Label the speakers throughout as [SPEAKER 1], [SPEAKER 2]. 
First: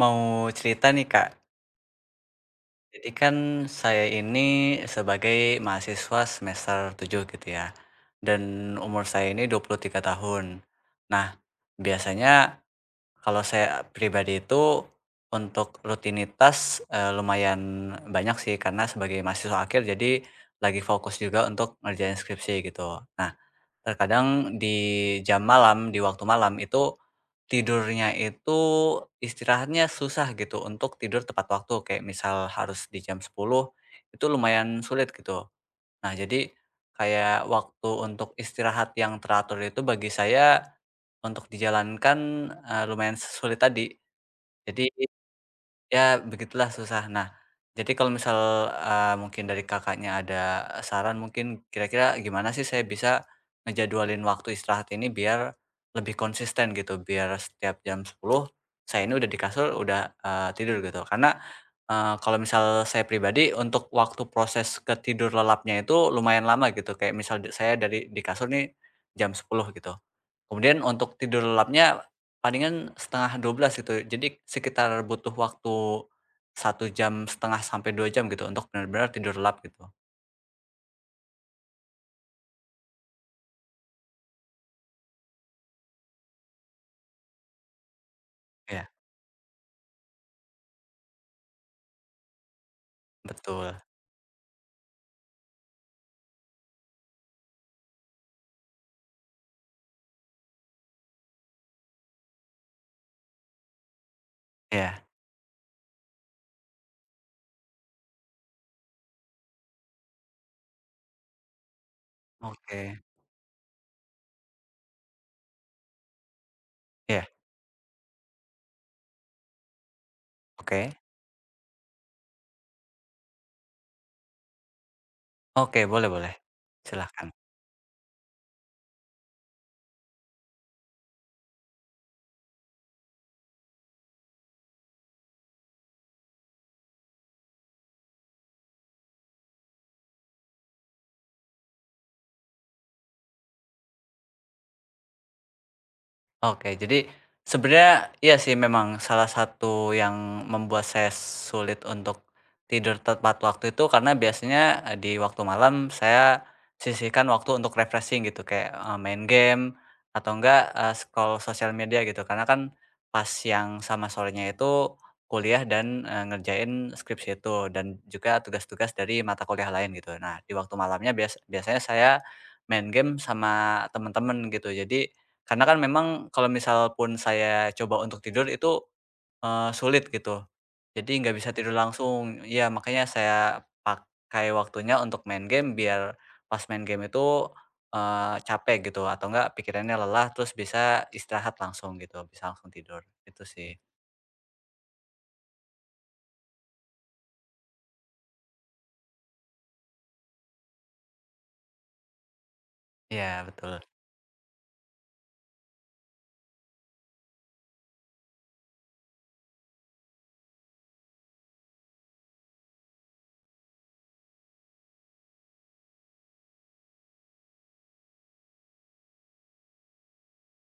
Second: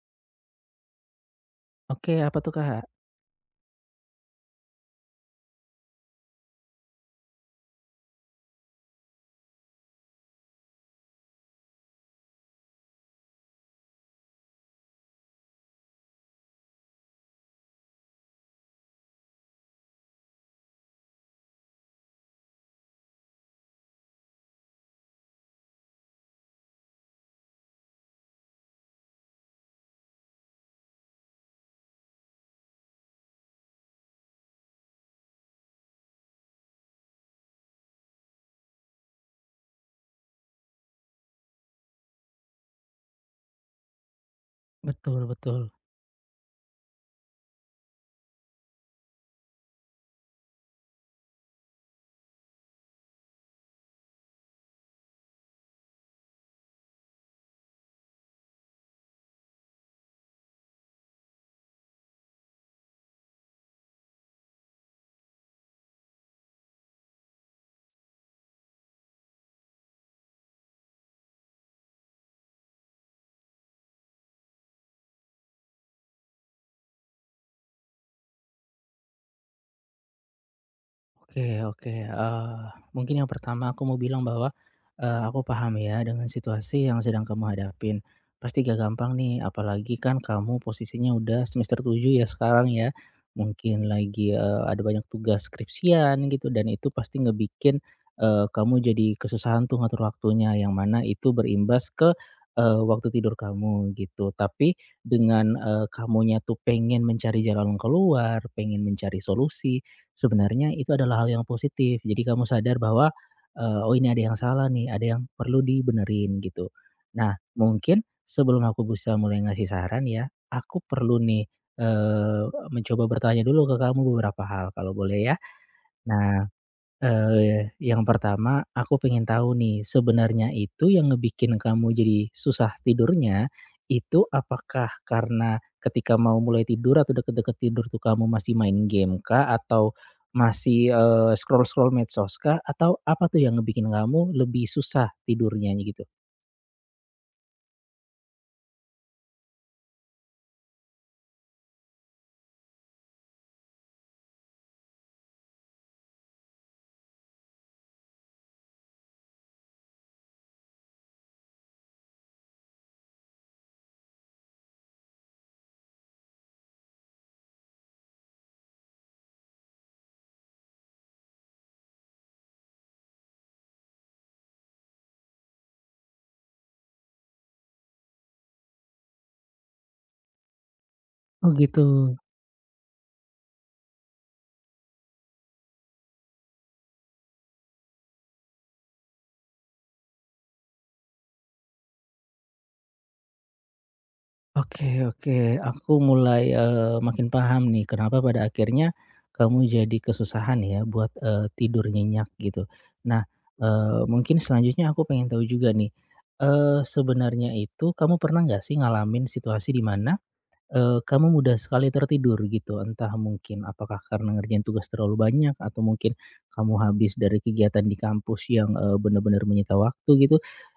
[SPEAKER 1] Mau cerita nih Kak,
[SPEAKER 2] Oke, apa tuh, Kak?
[SPEAKER 1] jadi kan saya ini sebagai mahasiswa semester 7 gitu ya, dan umur saya ini 23 tahun. Nah, biasanya kalau saya pribadi itu untuk rutinitas lumayan banyak sih, karena sebagai mahasiswa akhir jadi lagi fokus juga untuk ngerjain skripsi gitu. Nah, terkadang di jam malam, di waktu malam itu tidurnya itu istirahatnya susah gitu untuk tidur tepat waktu. Kayak misal harus di jam 10 itu lumayan sulit gitu. Nah, jadi kayak waktu untuk istirahat yang teratur itu bagi saya untuk dijalankan, lumayan sulit tadi. Jadi,
[SPEAKER 2] Betul betul.
[SPEAKER 1] ya begitulah susah. Nah, jadi kalau misal, mungkin dari Kakaknya ada saran mungkin kira-kira gimana sih saya bisa ngejadwalin waktu istirahat ini biar lebih konsisten gitu, biar setiap jam 10 saya ini udah di kasur, udah, tidur gitu. Karena, kalau misal saya pribadi untuk waktu proses ke tidur lelapnya itu lumayan lama gitu, kayak misal saya dari di kasur nih jam 10 gitu. Kemudian untuk tidur lelapnya palingan setengah dua belas gitu. Jadi sekitar butuh waktu satu jam setengah sampai 2 jam gitu untuk benar-benar tidur lelap gitu.
[SPEAKER 2] Oke oke, mungkin yang pertama aku mau bilang bahwa, aku paham ya dengan situasi yang sedang kamu hadapin. Pasti gak
[SPEAKER 1] Iya,
[SPEAKER 2] gampang nih, apalagi kan kamu posisinya udah semester 7 ya sekarang ya.
[SPEAKER 1] betul.
[SPEAKER 2] Mungkin lagi, ada banyak tugas skripsian gitu dan itu pasti ngebikin, kamu jadi kesusahan tuh ngatur waktunya, yang mana itu berimbas ke, waktu tidur kamu gitu. Tapi
[SPEAKER 1] Iya,
[SPEAKER 2] dengan, kamunya tuh pengen mencari jalan keluar, pengen mencari solusi, sebenarnya itu adalah hal yang positif. Jadi kamu sadar
[SPEAKER 1] oke.
[SPEAKER 2] bahwa, "Oh, ini ada yang salah nih, ada yang perlu dibenerin," gitu.
[SPEAKER 1] Iya,
[SPEAKER 2] Nah, mungkin sebelum aku bisa mulai ngasih saran ya, aku
[SPEAKER 1] oke.
[SPEAKER 2] perlu nih, eee, mencoba bertanya dulu ke kamu beberapa hal kalau boleh ya?
[SPEAKER 1] Oke, boleh, boleh.
[SPEAKER 2] Nah,
[SPEAKER 1] Silakan.
[SPEAKER 2] Yang pertama aku pengen tahu nih, sebenarnya itu yang ngebikin kamu jadi susah tidurnya, itu apakah karena ketika mau mulai tidur atau deket-deket tidur tuh kamu masih main game kah? Atau masih, scroll-scroll medsos kah? Atau apa tuh yang ngebikin kamu lebih susah tidurnya gitu?
[SPEAKER 1] Oke, jadi sebenarnya iya sih memang salah satu yang membuat saya sulit untuk tidur tepat waktu itu karena biasanya di waktu malam saya sisihkan waktu untuk refreshing gitu kayak main game atau enggak scroll sosial media gitu karena kan pas yang sama sorenya itu kuliah dan ngerjain skripsi itu dan juga tugas-tugas dari mata kuliah lain gitu. Nah, di waktu malamnya biasanya saya main game sama temen-temen gitu. Jadi karena kan memang kalau misal pun saya coba untuk tidur itu, sulit gitu. Jadi nggak bisa
[SPEAKER 2] Oh
[SPEAKER 1] tidur
[SPEAKER 2] gitu.
[SPEAKER 1] langsung. Ya makanya saya pakai waktunya untuk main game biar pas main game itu, capek gitu atau enggak pikirannya lelah terus bisa istirahat langsung gitu, bisa langsung tidur, itu sih.
[SPEAKER 2] Oke oke, aku mulai, makin paham nih kenapa pada akhirnya kamu jadi kesusahan ya buat, tidur nyenyak gitu. Nah,
[SPEAKER 1] Iya, betul.
[SPEAKER 2] mungkin selanjutnya aku pengen tahu juga nih, sebenarnya itu kamu pernah nggak sih ngalamin situasi di mana kamu mudah sekali tertidur gitu, entah mungkin apakah karena ngerjain tugas terlalu banyak atau mungkin kamu habis dari kegiatan di kampus yang, benar bener menyita waktu gitu.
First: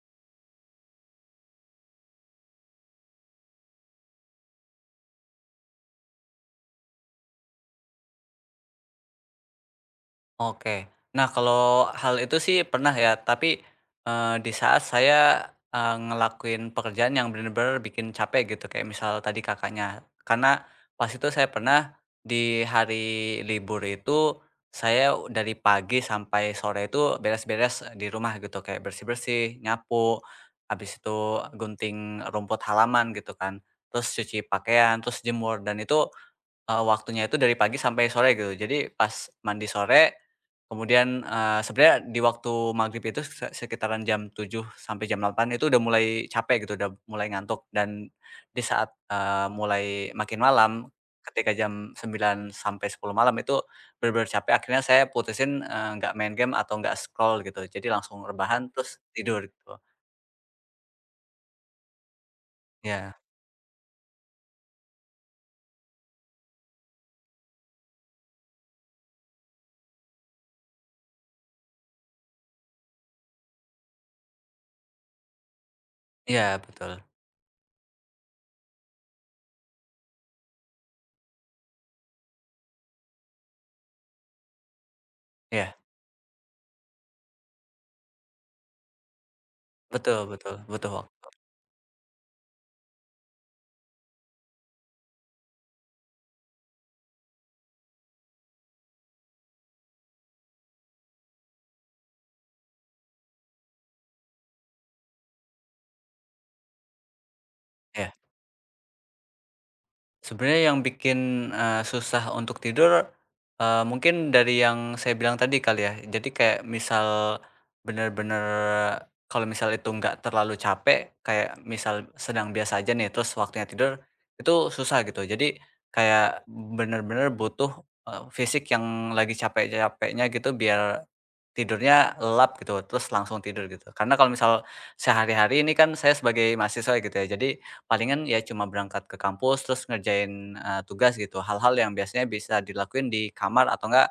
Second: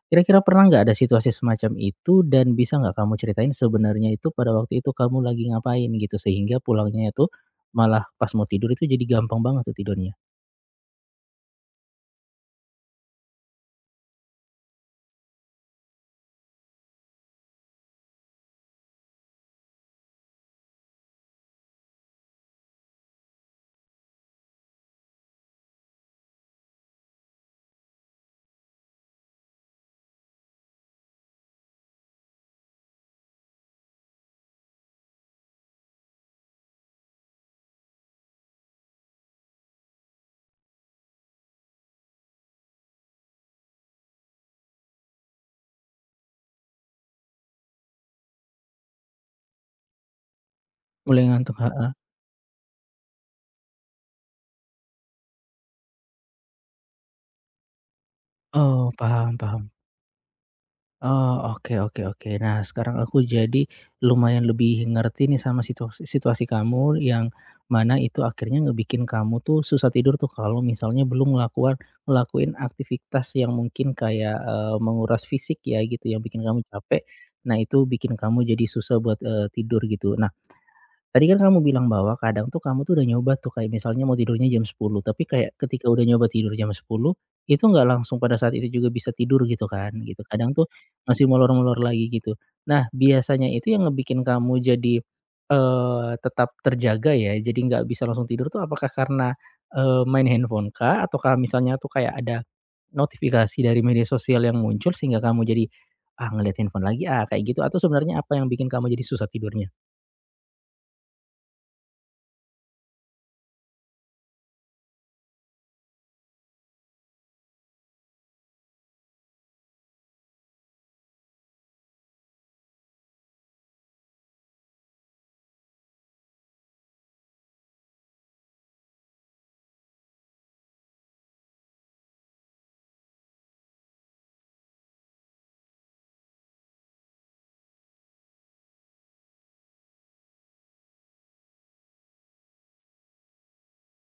[SPEAKER 2] Kira-kira pernah nggak ada situasi semacam itu dan bisa nggak kamu ceritain sebenarnya itu pada waktu itu kamu lagi ngapain gitu, sehingga pulangnya itu malah pas mau tidur itu jadi gampang banget tuh tidurnya?
[SPEAKER 1] Oke. Nah, kalau hal itu sih pernah ya, tapi, di saat saya, ngelakuin pekerjaan yang bener-bener bikin capek gitu, kayak misal tadi Kakaknya. Karena pas itu saya pernah di hari libur itu, saya dari pagi sampai sore itu beres-beres di rumah gitu, kayak bersih-bersih, nyapu, habis itu gunting rumput halaman gitu kan, terus cuci pakaian, terus jemur, dan itu waktunya itu dari pagi sampai sore gitu. Jadi pas mandi sore, kemudian, sebenarnya di waktu maghrib itu sekitaran jam 7 sampai jam 8 itu udah mulai capek gitu, udah mulai ngantuk dan di saat, mulai makin malam,
[SPEAKER 2] Mulai
[SPEAKER 1] ketika
[SPEAKER 2] ngantuk
[SPEAKER 1] jam
[SPEAKER 2] heeh.
[SPEAKER 1] sembilan sampai sepuluh malam itu bener capek, akhirnya saya putusin, nggak main game atau nggak scroll gitu. Jadi langsung rebahan
[SPEAKER 2] Oh,
[SPEAKER 1] terus
[SPEAKER 2] paham
[SPEAKER 1] tidur
[SPEAKER 2] paham.
[SPEAKER 1] gitu.
[SPEAKER 2] Oh, oke oke oke. Nah, sekarang
[SPEAKER 1] Ya,
[SPEAKER 2] aku jadi lumayan lebih ngerti nih sama situasi situasi kamu yang mana itu akhirnya ngebikin kamu tuh susah tidur tuh kalau misalnya belum ngelakuin aktivitas yang mungkin kayak, menguras fisik ya gitu yang bikin
[SPEAKER 1] iya
[SPEAKER 2] kamu
[SPEAKER 1] betul.
[SPEAKER 2] capek. Nah, itu bikin kamu jadi susah buat, tidur gitu. Tadi kan kamu bilang bahwa kadang tuh kamu tuh udah nyoba tuh kayak misalnya mau tidurnya jam 10, tapi kayak
[SPEAKER 1] Ya,
[SPEAKER 2] ketika udah nyoba tidur jam 10 itu nggak langsung pada saat itu juga bisa tidur gitu kan,
[SPEAKER 1] betul,
[SPEAKER 2] gitu.
[SPEAKER 1] betul,
[SPEAKER 2] Kadang tuh
[SPEAKER 1] butuh
[SPEAKER 2] masih molor-molor lagi gitu. Nah, biasanya itu yang ngebikin kamu jadi, tetap terjaga ya, jadi nggak bisa langsung tidur tuh apakah karena, main handphone kah? Ataukah misalnya tuh kayak ada notifikasi dari media sosial yang muncul sehingga kamu jadi, "Ah, ngeliat handphone lagi ah," kayak gitu, atau
[SPEAKER 1] iya.
[SPEAKER 2] sebenarnya apa yang bikin kamu jadi susah tidurnya?
[SPEAKER 1] Sebenarnya yang bikin, susah untuk tidur, mungkin dari yang saya bilang tadi kali ya. Jadi kayak misal bener-bener kalau misal itu nggak terlalu capek, kayak misal sedang biasa aja nih, terus waktunya tidur, itu susah gitu. Jadi kayak bener-bener butuh, fisik yang lagi capek-capeknya gitu biar tidurnya lelap gitu, terus langsung tidur gitu. Karena kalau misal sehari-hari ini kan saya sebagai mahasiswa gitu ya, jadi palingan ya cuma berangkat ke kampus, terus ngerjain, tugas gitu, hal-hal yang biasanya bisa dilakuin di kamar atau enggak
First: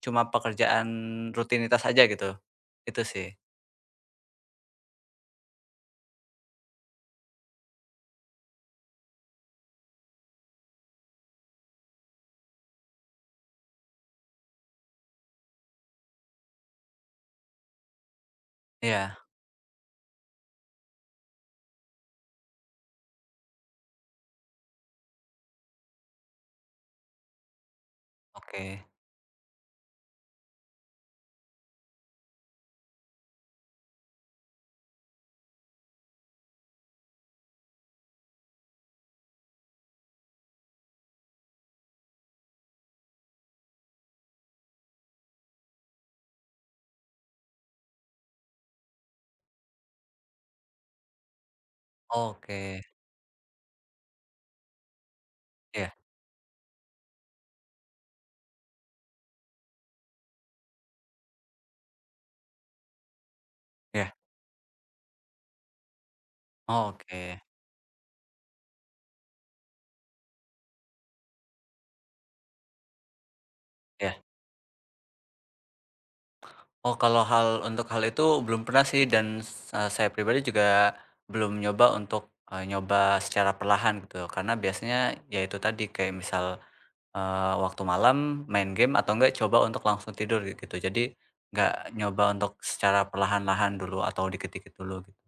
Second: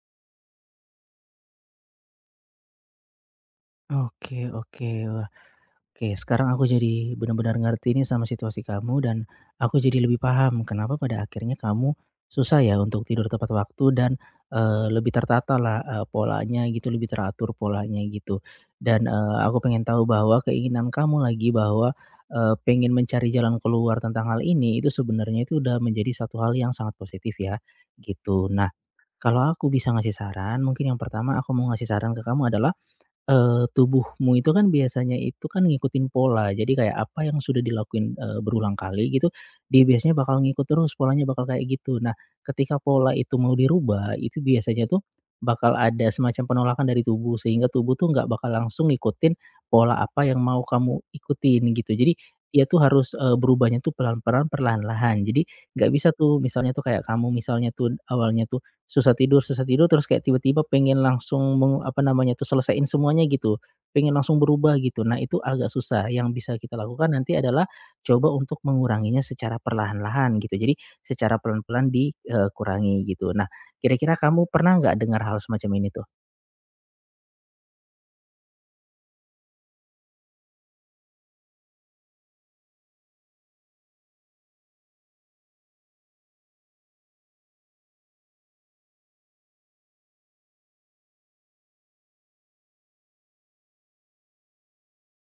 [SPEAKER 1] cuma pekerjaan rutinitas aja gitu. Itu sih.
[SPEAKER 2] Oke oke. Wah, oke sekarang aku jadi benar-benar ngerti nih sama situasi kamu dan aku jadi lebih paham kenapa pada akhirnya kamu susah ya untuk tidur tepat waktu dan, lebih tertatalah, polanya gitu, lebih teratur polanya gitu. Dan,
[SPEAKER 1] Iya.
[SPEAKER 2] aku pengen tahu bahwa keinginan kamu lagi bahwa, pengen mencari jalan keluar tentang hal ini itu sebenarnya itu udah menjadi satu hal yang sangat positif ya, gitu. Nah,
[SPEAKER 1] Oke.
[SPEAKER 2] kalau aku bisa ngasih saran mungkin yang pertama aku mau ngasih saran ke kamu adalah tubuhmu itu kan biasanya itu kan ngikutin pola. Jadi kayak apa yang sudah dilakuin, berulang kali gitu, dia biasanya bakal ngikut terus, polanya bakal kayak gitu. Nah, ketika pola itu mau dirubah, itu biasanya tuh bakal ada semacam penolakan dari tubuh, sehingga tubuh tuh nggak bakal langsung ngikutin pola apa yang mau kamu ikutin gitu. Jadi dia tuh
[SPEAKER 1] Oke.
[SPEAKER 2] harus, berubahnya tuh pelan-pelan, perlahan-lahan. Jadi nggak
[SPEAKER 1] Iya,
[SPEAKER 2] bisa tuh misalnya tuh kayak kamu misalnya tuh awalnya tuh susah tidur susah tidur terus kayak tiba-tiba pengen langsung apa namanya tuh, selesaiin semuanya gitu,
[SPEAKER 1] iya.
[SPEAKER 2] pengen langsung berubah gitu. Nah itu agak susah, yang bisa kita lakukan nanti
[SPEAKER 1] Oke.
[SPEAKER 2] adalah coba untuk menguranginya secara perlahan-lahan gitu. Jadi secara pelan-pelan dikurangi gitu. Nah, kira-kira
[SPEAKER 1] Iya.
[SPEAKER 2] kamu pernah nggak dengar hal semacam ini tuh?
[SPEAKER 1] Oh, kalau hal untuk hal itu belum pernah sih dan saya pribadi juga belum nyoba untuk, nyoba secara perlahan gitu, karena biasanya ya itu tadi kayak misal waktu malam main game atau enggak coba untuk langsung tidur gitu. Gitu. Jadi nggak nyoba untuk secara perlahan-lahan dulu atau dikit-dikit dulu gitu.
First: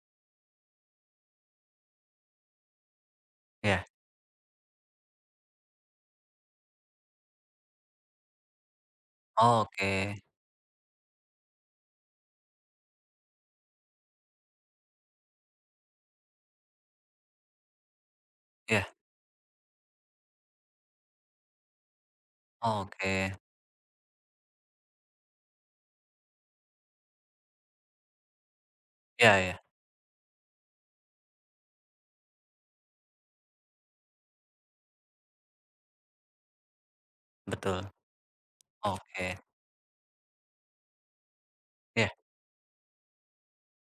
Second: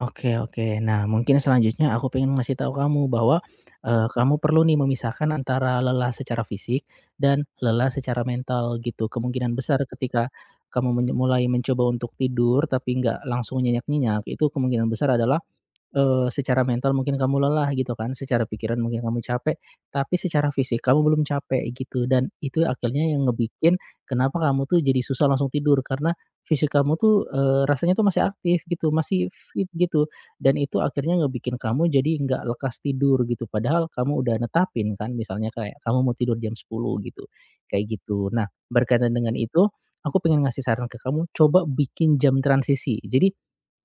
[SPEAKER 2] Oke oke. Nah, mungkin selanjutnya aku pengen ngasih tahu kamu bahwa,
[SPEAKER 1] Iya.
[SPEAKER 2] kamu perlu nih memisahkan antara lelah secara fisik dan lelah secara mental gitu. Kemungkinan besar
[SPEAKER 1] Oke.
[SPEAKER 2] ketika kamu mulai mencoba untuk tidur tapi nggak langsung nyenyak-nyenyak, itu kemungkinan besar adalah secara mental mungkin kamu lelah gitu kan, secara pikiran
[SPEAKER 1] Iya.
[SPEAKER 2] mungkin kamu capek, tapi secara fisik kamu belum capek gitu dan itu akhirnya yang
[SPEAKER 1] Oke.
[SPEAKER 2] ngebikin kenapa kamu tuh jadi susah langsung tidur karena fisik kamu tuh, rasanya tuh masih aktif gitu,
[SPEAKER 1] Iya,
[SPEAKER 2] masih
[SPEAKER 1] iya.
[SPEAKER 2] fit gitu dan itu akhirnya ngebikin kamu jadi nggak lekas tidur gitu padahal kamu udah netapin kan misalnya kayak kamu mau tidur jam 10 gitu,
[SPEAKER 1] Betul.
[SPEAKER 2] kayak gitu. Nah berkaitan dengan
[SPEAKER 1] Oke.
[SPEAKER 2] itu, aku pengen ngasih saran ke kamu coba
[SPEAKER 1] Iya,
[SPEAKER 2] bikin jam transisi. Jadi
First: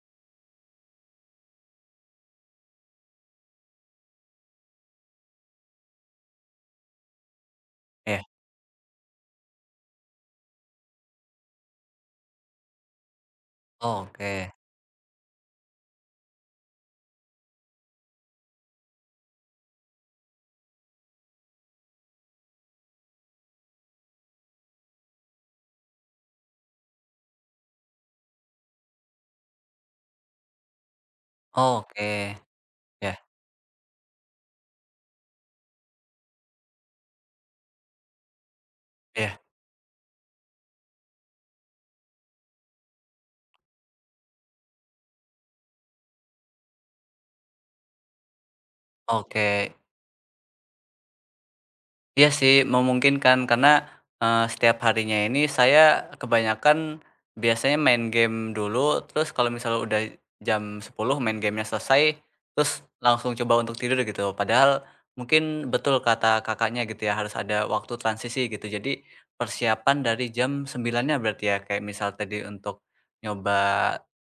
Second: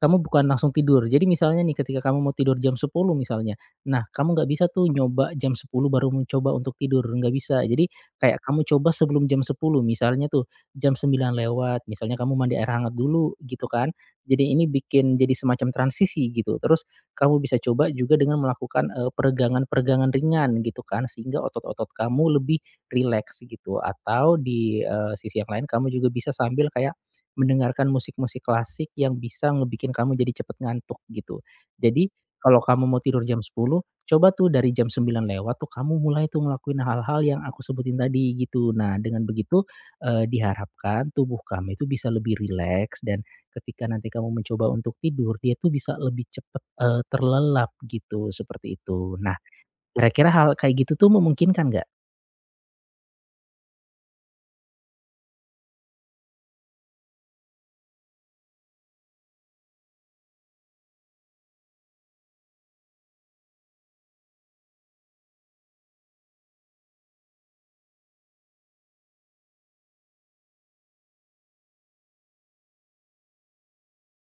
[SPEAKER 2] kamu bukan langsung tidur. Jadi misalnya nih ketika kamu mau tidur jam sepuluh misalnya, nah kamu nggak bisa tuh nyoba jam 10 baru mencoba untuk tidur, nggak bisa. Jadi
[SPEAKER 1] iya.
[SPEAKER 2] kayak kamu coba sebelum jam 10 misalnya tuh jam 9 lewat, misalnya kamu mandi air hangat dulu gitu kan.
[SPEAKER 1] Oke.
[SPEAKER 2] Jadi ini bikin jadi semacam transisi gitu. Terus kamu bisa coba juga dengan melakukan, peregangan-peregangan ringan gitu kan sehingga otot-otot kamu lebih rileks gitu. Atau di, sisi yang lain kamu juga bisa sambil kayak mendengarkan musik-musik klasik yang bisa ngebikin kamu jadi cepet ngantuk gitu. Jadi
[SPEAKER 1] Oke.
[SPEAKER 2] kalau kamu mau
[SPEAKER 1] Iya,
[SPEAKER 2] tidur jam sepuluh, coba tuh dari jam 9 lewat tuh kamu mulai tuh ngelakuin hal-hal yang aku sebutin tadi gitu. Nah dengan
[SPEAKER 1] iya.
[SPEAKER 2] begitu, diharapkan tubuh kamu itu bisa lebih rileks dan ketika nanti kamu mencoba untuk tidur, dia tuh bisa lebih cepet, terlelap gitu, seperti itu. Nah,
[SPEAKER 1] Oke.
[SPEAKER 2] kira-kira hal kayak gitu tuh memungkinkan nggak?
[SPEAKER 1] Iya sih, memungkinkan karena, setiap harinya ini saya kebanyakan biasanya main game dulu, terus kalau misalnya udah jam 10 main gamenya selesai, terus langsung coba untuk tidur gitu. Padahal mungkin betul kata Kakaknya gitu ya, harus ada waktu transisi gitu. Jadi persiapan dari jam sembilannya berarti ya, kayak misal tadi untuk nyoba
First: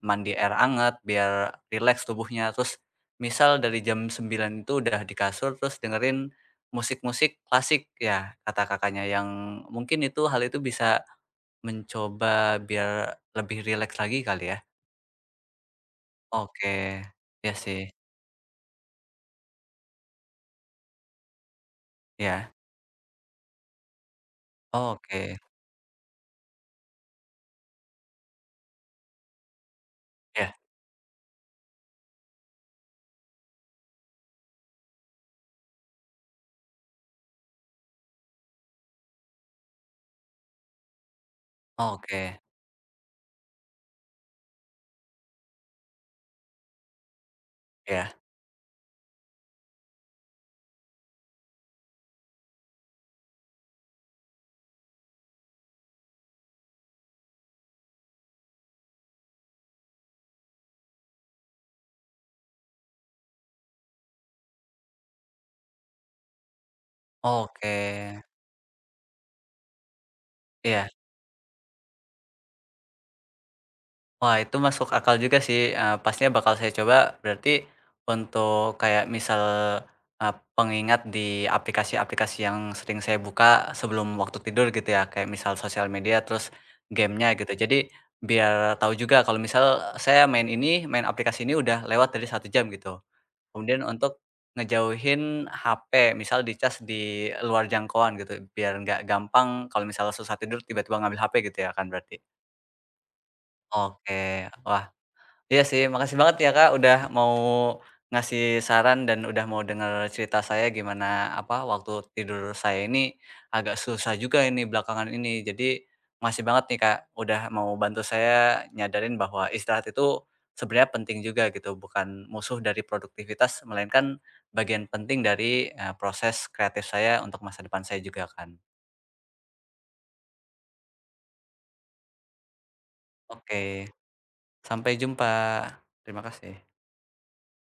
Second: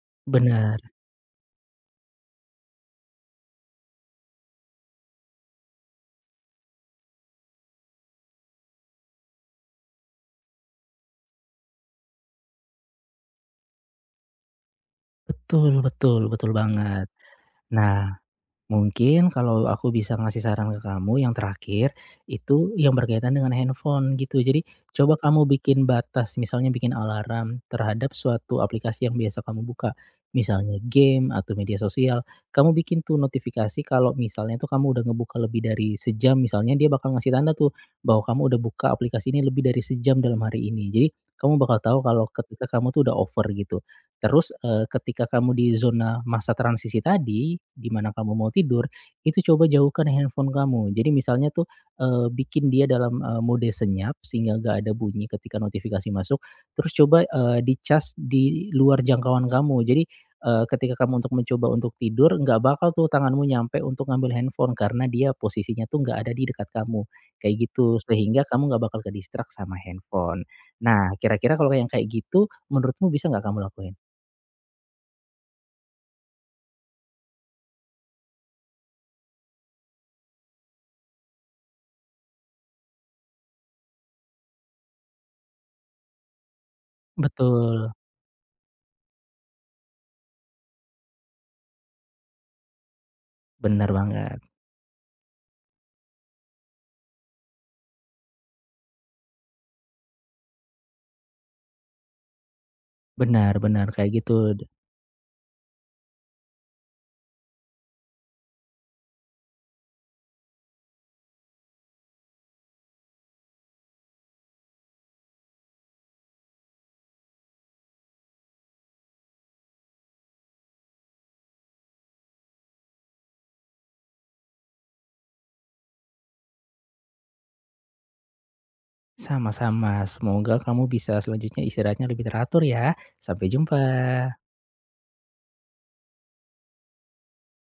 [SPEAKER 1] mandi air
[SPEAKER 2] Benar,
[SPEAKER 1] hangat biar rileks tubuhnya, terus misal dari jam 9 itu udah di kasur, terus dengerin musik-musik klasik ya, kata Kakaknya, yang mungkin itu hal itu bisa mencoba biar lebih rileks lagi kali ya?
[SPEAKER 2] betul betul betul
[SPEAKER 1] Oke,
[SPEAKER 2] banget.
[SPEAKER 1] ya sih,
[SPEAKER 2] Nah, mungkin kalau aku bisa ngasih saran ke kamu yang terakhir,
[SPEAKER 1] ya,
[SPEAKER 2] itu yang berkaitan dengan handphone gitu. Jadi coba
[SPEAKER 1] oke,
[SPEAKER 2] kamu bikin batas, misalnya bikin alarm terhadap suatu aplikasi yang biasa kamu buka,
[SPEAKER 1] ya,
[SPEAKER 2] misalnya game atau media sosial. Kamu bikin tuh notifikasi kalau misalnya tuh kamu udah ngebuka lebih dari sejam, misalnya dia bakal ngasih tanda tuh bahwa kamu udah buka aplikasi ini lebih dari sejam dalam hari ini. Jadi kamu bakal tahu kalau
[SPEAKER 1] oke,
[SPEAKER 2] ketika kamu tuh udah over gitu. Terus, ketika kamu di zona masa transisi tadi, di
[SPEAKER 1] ya,
[SPEAKER 2] mana kamu mau tidur, itu coba jauhkan handphone kamu. Jadi misalnya tuh, bikin dia dalam, mode senyap sehingga gak ada bunyi ketika notifikasi masuk, terus coba, di-cas di luar jangkauan kamu. Jadi, ketika kamu untuk mencoba untuk tidur, nggak bakal tuh tanganmu nyampe untuk ngambil handphone karena dia posisinya tuh nggak ada di dekat kamu, kayak
[SPEAKER 1] oke,
[SPEAKER 2] gitu. Sehingga kamu nggak bakal ke-distract sama handphone.
[SPEAKER 1] ya,
[SPEAKER 2] Nah, kira-kira kalau yang kayak gitu, menurutmu bisa nggak kamu lakuin?
[SPEAKER 1] wah, itu masuk akal juga sih, pastinya bakal saya coba. Berarti untuk kayak misal, pengingat di aplikasi-aplikasi yang sering saya buka sebelum waktu tidur gitu ya, kayak misal sosial media, terus gamenya gitu. Jadi
[SPEAKER 2] Betul,
[SPEAKER 1] biar tahu juga kalau misal saya main ini, main aplikasi ini udah lewat dari 1 jam gitu. Kemudian
[SPEAKER 2] benar
[SPEAKER 1] untuk
[SPEAKER 2] banget.
[SPEAKER 1] ngejauhin HP, misal dicas di luar jangkauan gitu, biar nggak gampang kalau misal susah tidur tiba-tiba ngambil HP gitu ya kan berarti?
[SPEAKER 2] Benar benar, kayak gitu.
[SPEAKER 1] Oke, wah, iya sih, makasih banget ya Kak, udah mau ngasih saran dan udah mau dengar cerita saya gimana apa waktu tidur saya ini agak susah juga ini belakangan ini. Jadi makasih banget nih Kak, udah mau bantu saya nyadarin bahwa istirahat itu sebenarnya penting juga gitu, bukan musuh dari produktivitas, melainkan bagian penting dari proses kreatif saya untuk masa depan saya juga kan.
[SPEAKER 2] Sama-sama, semoga kamu bisa selanjutnya istirahatnya lebih teratur ya. Sampai jumpa.
[SPEAKER 1] Oke, sampai jumpa. Terima kasih.